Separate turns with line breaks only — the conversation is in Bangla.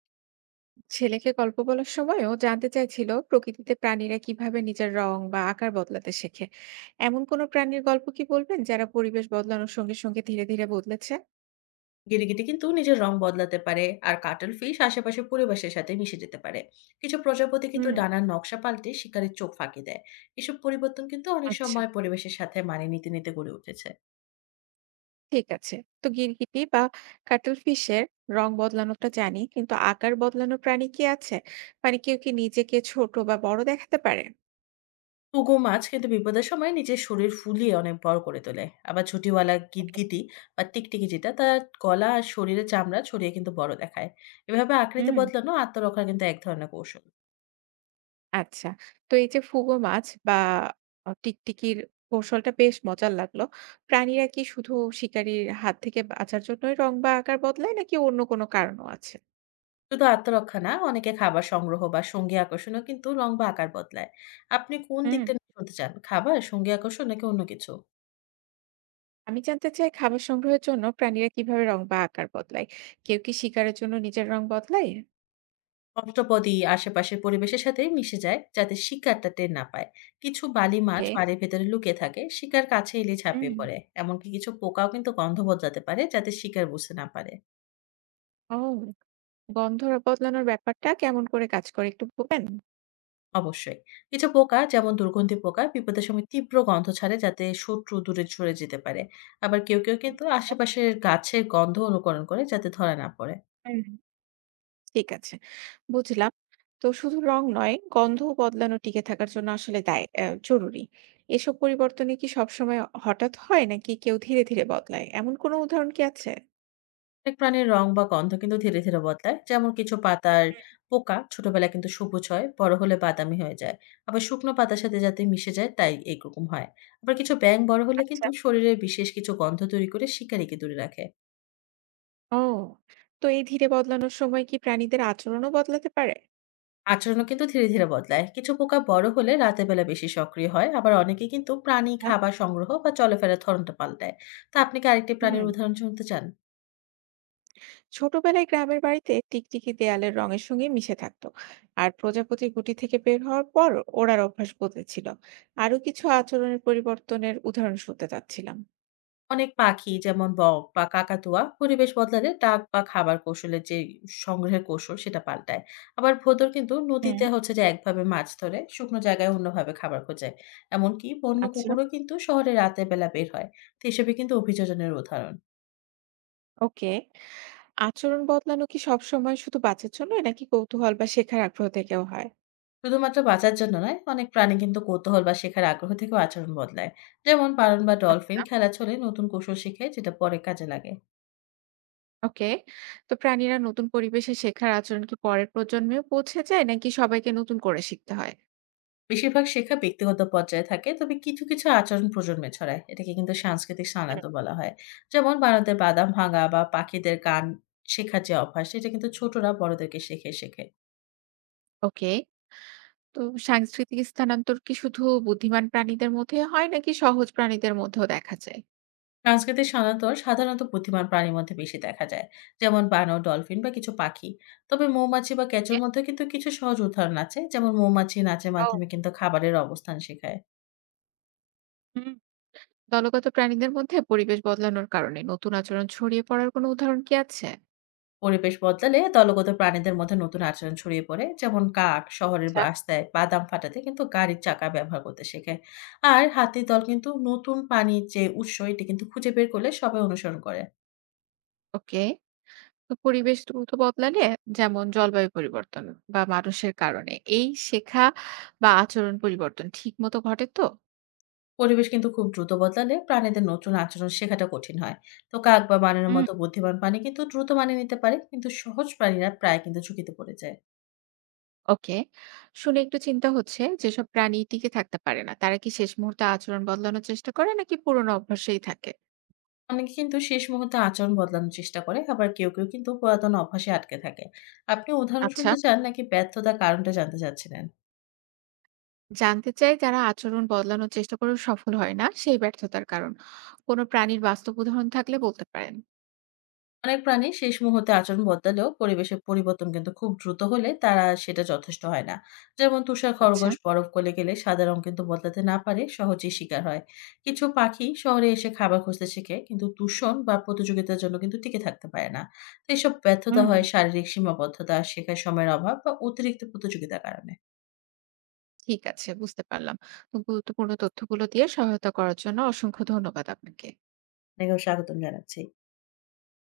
ছেলেকে গল্প বলার সময় ও জানতে চাইছিল প্রকৃতিতে প্রাণীরা কিভাবে নিজের রং বা আকার বদলাতে শেখে। এমন কোনো প্রাণীর গল্প কি বলবেন যারা পরিবেশ বদলানোর সঙ্গে সঙ্গে ধীরে ধীরে বদলেছে?
গিরগিটি কিন্তু নিজের রং বদলাতে পারে আর কাটল ফিশ আশেপাশের পরিবেশের সাথে মিশে যেতে পারে। কিছু প্রজাপতি কিন্তু
হুম।
ডানার নকশা পাল্টে শিকারের চোখ ফাঁকি দেয়। এসব পরিবর্তন কিন্তু অনেক
আচ্ছা।
সময় পরিবেশের সাথে মানিয়ে নিতে নিতে গড়ে উঠেছে।
ঠিক আছে। তো গিরগিটি বা কাটলফিশের রং বদলানোটা জানি, কিন্তু আকার বদলানো প্রাণী কি আছে? মানে কেউ কি নিজেকে ছোট বা বড় দেখাতে পারে?
পুগো মাছ কিন্তু বিপদের সময় নিজের শরীর ফুলিয়ে অনেক বড় করে তোলে। আবার ঝুঁটিওয়ালা
ওকে।
গিরগিটি বা টিকটিকি যেটা তার গলা আর শরীরে চামড়া ছড়িয়ে কিন্তু বড় দেখায়। এভাবে আকৃতি
হুম।
বদলানো আত্মরক্ষার কিন্তু এক ধরনের কৌশল।
আচ্ছা। তো এই যে ফুগো মাছ বা টিকটিকির কৌশলটা বেশ মজার লাগলো। প্রাণীরা কি শুধু শিকারীর হাত থেকে বাঁচার জন্যই রং বা আকার বদলায় নাকি অন্য কোনো কারণও আছে?
শুধু আত্মরক্ষা না, অনেকে খাবার সংগ্রহ বা সঙ্গী আকর্ষণও কিন্তু রং বা আকার বদলায়। আপনি কোন
হুম।
দিকটা নিয়ে শুনতে চান? খাবার, সঙ্গী আকর্ষণ নাকি অন্য কিছু?
আমি জানতে চাই, খাবার সংগ্রহের জন্য প্রাণীরা কিভাবে রং বা আকার বদলায়? কেউ কি শিকারের জন্য নিজের রং বদলায়?
অষ্টপদী আশেপাশের পরিবেশের সাথে মিশে যায় যাতে শিকারটা টের না পায়। কিছু বালি মাছ
ওকে।
বাড়ির ভেতরে লুকিয়ে থাকে, শিকার কাছে এলে
হুম।
ঝাঁপিয়ে পড়ে। এমনকি কিছু পোকাও কিন্তু গন্ধ বদলাতে পারে যাতে শিকার বুঝতে না পারে।
ও, গন্ধ বদলানোর ব্যাপারটা কেমন করে কাজ করে একটু বলবেন?
অবশ্যই। কিছু পোকা যেমন দুর্গন্ধি পোকা বিপদের সময় তীব্র গন্ধ ছাড়ে যাতে শত্রু দূরে সরে যেতে পারে। আবার কেউ কিন্তু
আচ্ছা।
আশেপাশের গাছের গন্ধ অনুকরণ করে যাতে ধরা না পড়ে।
হুম। ঠিক আছে। বুঝলাম। তো শুধু রং নয়, গন্ধও বদলানো টিকে থাকার জন্য আসলে দায় অ্যা জরুরি। এসব পরিবর্তনে কি সবসময় হঠাৎ হয় নাকি কেউ ধীরে বদলায়? এমন কোনো উদাহরণ কি আছে?
অনেক প্রাণীর রং বা গন্ধ কিন্তু ধীরে, ধীরে বদলায়। যেমন কিছু পাতার
হুম,
পোকা ছোটবেলায় কিন্তু সবুজ হয়, বড় হলে বাদামি হয়ে যায়। আবার শুকনো পাতার সাথে যাতে মিশে যায় তাই এইরকম হয়। আবার কিছু ব্যাঙ বড় হলে
আচ্ছা।
কিন্তু শরীরের বিশেষ কিছু গন্ধ তৈরি করে শিকারীকে দূরে রাখে।
ও! তো এই ধীরে বদলানোর সময় কি প্রাণীদের আচরণও বদলাতে পারে?
আচরণও কিন্তু ধীরে, ধীরে বদলায়। কিছু পোকা বড় হলে রাতের বেলা বেশি সক্রিয় হয়। আবার অনেকে কিন্তু প্রাণী,
আচ্ছা।
খাবার সংগ্রহ বা চলাফেরার ধরনটা পাল্টায়। তো আপনি কি আরেকটি প্রাণীর
হুম।
উদাহরণ শুনতে চান?
ছোটবেলায় গ্রামের বাড়িতে টিকটিকি দেয়ালের রঙের সঙ্গে মিশে থাকত। আর প্রজাপতির গুটি থেকে বের হওয়ার পর ওড়ার অভ্যাস বদলেছিল। আরো কিছু আচরণের পরিবর্তনের উদাহরণ শুনতে চাচ্ছিলাম।
অনেক পাখি যেমন বক বা কাকাতুয়া পরিবেশ বদলালে ডাক বা খাবার কৌশলের যে সংগ্রহের কৌশল সেটা পাল্টায়। আবার ভোঁদর কিন্তু নদীতে
হুম,
হচ্ছে যে একভাবে মাছ ধরে, শুকনো জায়গায় অন্যভাবে খাবার খোঁজে। এমনকি বন্য
আচ্ছা।
কুকুরও কিন্তু শহরে রাতের বেলা বের হয়। তো এসবই কিন্তু অভিযোজনের উদাহরণ।
ওকে। আচরণ বদলানো কি সবসময় শুধু বাচ্চার জন্য নাকি কৌতূহল বা শেখার আগ্রহ থেকেও হয়?
শুধুমাত্র বাঁচার জন্য নয়, অনেক প্রাণী কিন্তু কৌতূহল বা শেখার আগ্রহ থেকেও আচরণ বদলায়। যেমন বারন বা ডলফিন
আচ্ছা,
খেলা ছলে নতুন কৌশল শিখে যেটা পরে কাজে লাগে।
ওকে। তো প্রাণীরা নতুন পরিবেশে শেখার আচরণ কি পরের প্রজন্মেও পৌঁছে যায় নাকি সবাইকে নতুন করে শিখতে হয়?
বেশিরভাগ শেখা ব্যক্তিগত পর্যায়ে থাকে, তবে কিছু আচরণ প্রজন্মে ছড়ায়। এটাকে কিন্তু সাংস্কৃতিক
হুম।
স্থানান্তর বলা হয়। যেমন বানরদের বাদাম ভাঙা বা পাখিদের গান শেখার যে অভ্যাস, সেটা কিন্তু ছোটরা বড়দেরকে শিখিয়ে শেখে।
ওকে। তো সাংস্কৃতিক স্থানান্তর কি শুধু বুদ্ধিমান প্রাণীদের মধ্যে হয় নাকি সহজ প্রাণীদের মধ্যেও দেখা যায়?
সাংস্কৃতিক স্থানান্তর সাধারণত বুদ্ধিমান প্রাণীর মধ্যে বেশি দেখা যায়, যেমন বানর, ডলফিন বা কিছু পাখি। তবে মৌমাছি বা কেঁচোর
এ
মধ্যে কিন্তু কিছু সহজ উদাহরণ আছে, যেমন মৌমাছি নাচের
ও।
মাধ্যমে কিন্তু খাবারের অবস্থান শেখায়।
হুম। দলগত প্রাণীদের মধ্যে পরিবেশ বদলানোর কারণে নতুন আচরণ ছড়িয়ে পড়ার কোনো উদাহরণ কি আছে?
পরিবেশ বদলালে দলগত প্রাণীদের মধ্যে নতুন আচরণ ছড়িয়ে পড়ে, যেমন কাক শহরের
আচ্ছা।
রাস্তায় বাদাম ফাটাতে কিন্তু গাড়ির চাকা ব্যবহার করতে শেখে। আর হাতির দল কিন্তু নতুন পানির যে উৎস এটি কিন্তু খুঁজে বের করলে সবাই অনুসরণ করে।
ওকে। তো পরিবেশ দ্রুত বদলালে, যেমন জলবায়ু পরিবর্তন বা মানুষের কারণে, এই শেখা বা আচরণ পরিবর্তন ঠিক মতো ঘটে তো?
পরিবেশ কিন্তু খুব দ্রুত বদলালে প্রাণীদের নতুন আচরণ শেখাটা কঠিন হয়। তো কাক বা বানরের
হুম।
মতো বুদ্ধিমান প্রাণী কিন্তু দ্রুত মানিয়ে নিতে পারে, কিন্তু সহজ প্রাণীরা প্রায় কিন্তু ঝুঁকিতে পড়ে যায়।
ওকে। শুনে একটু চিন্তা হচ্ছে, যেসব প্রাণী টিকে থাকতে পারে না তারা কি শেষ মুহূর্তে আচরণ বদলানোর চেষ্টা করে নাকি পুরোনো অভ্যাসেই থাকে?
অনেকে কিন্তু শেষ মুহূর্তে আচরণ বদলানোর চেষ্টা করে, আবার কেউ কেউ কিন্তু পুরাতন অভ্যাসে আটকে থাকে। আপনি উদাহরণ
আচ্ছা,
শুনতে চান নাকি ব্যর্থতার কারণটা জানতে চাচ্ছিলেন?
জানতে চাই যারা আচরণ বদলানোর চেষ্টা করে সফল হয় না সেই ব্যর্থতার কারণ। কোনো প্রাণীর বাস্তব উদাহরণ থাকলে বলতে পারেন।
অনেক প্রাণী শেষ মুহূর্তে আচরণ বদলালেও পরিবেশের পরিবর্তন কিন্তু খুব দ্রুত হলে তারা সেটা যথেষ্ট হয় না। যেমন তুষার
আচ্ছা।
খরগোশ বরফ গলে গেলে সাদা রং কিন্তু বদলাতে না পারে সহজেই শিকার হয়। কিছু পাখি শহরে এসে খাবার খুঁজতে শেখে কিন্তু দূষণ বা প্রতিযোগিতার জন্য কিন্তু টিকে থাকতে পারে না। তো এসব ব্যর্থতা
হুম।
হয় শারীরিক সীমাবদ্ধতা, শেখার সময়ের অভাব বা অতিরিক্ত প্রতিযোগিতার কারণে।
ঠিক আছে, বুঝতে পারলাম। তো গুরুত্বপূর্ণ তথ্যগুলো দিয়ে সহায়তা করার জন্য অসংখ্য ধন্যবাদ আপনাকে।
আপনাকেও স্বাগতম জানাচ্ছি।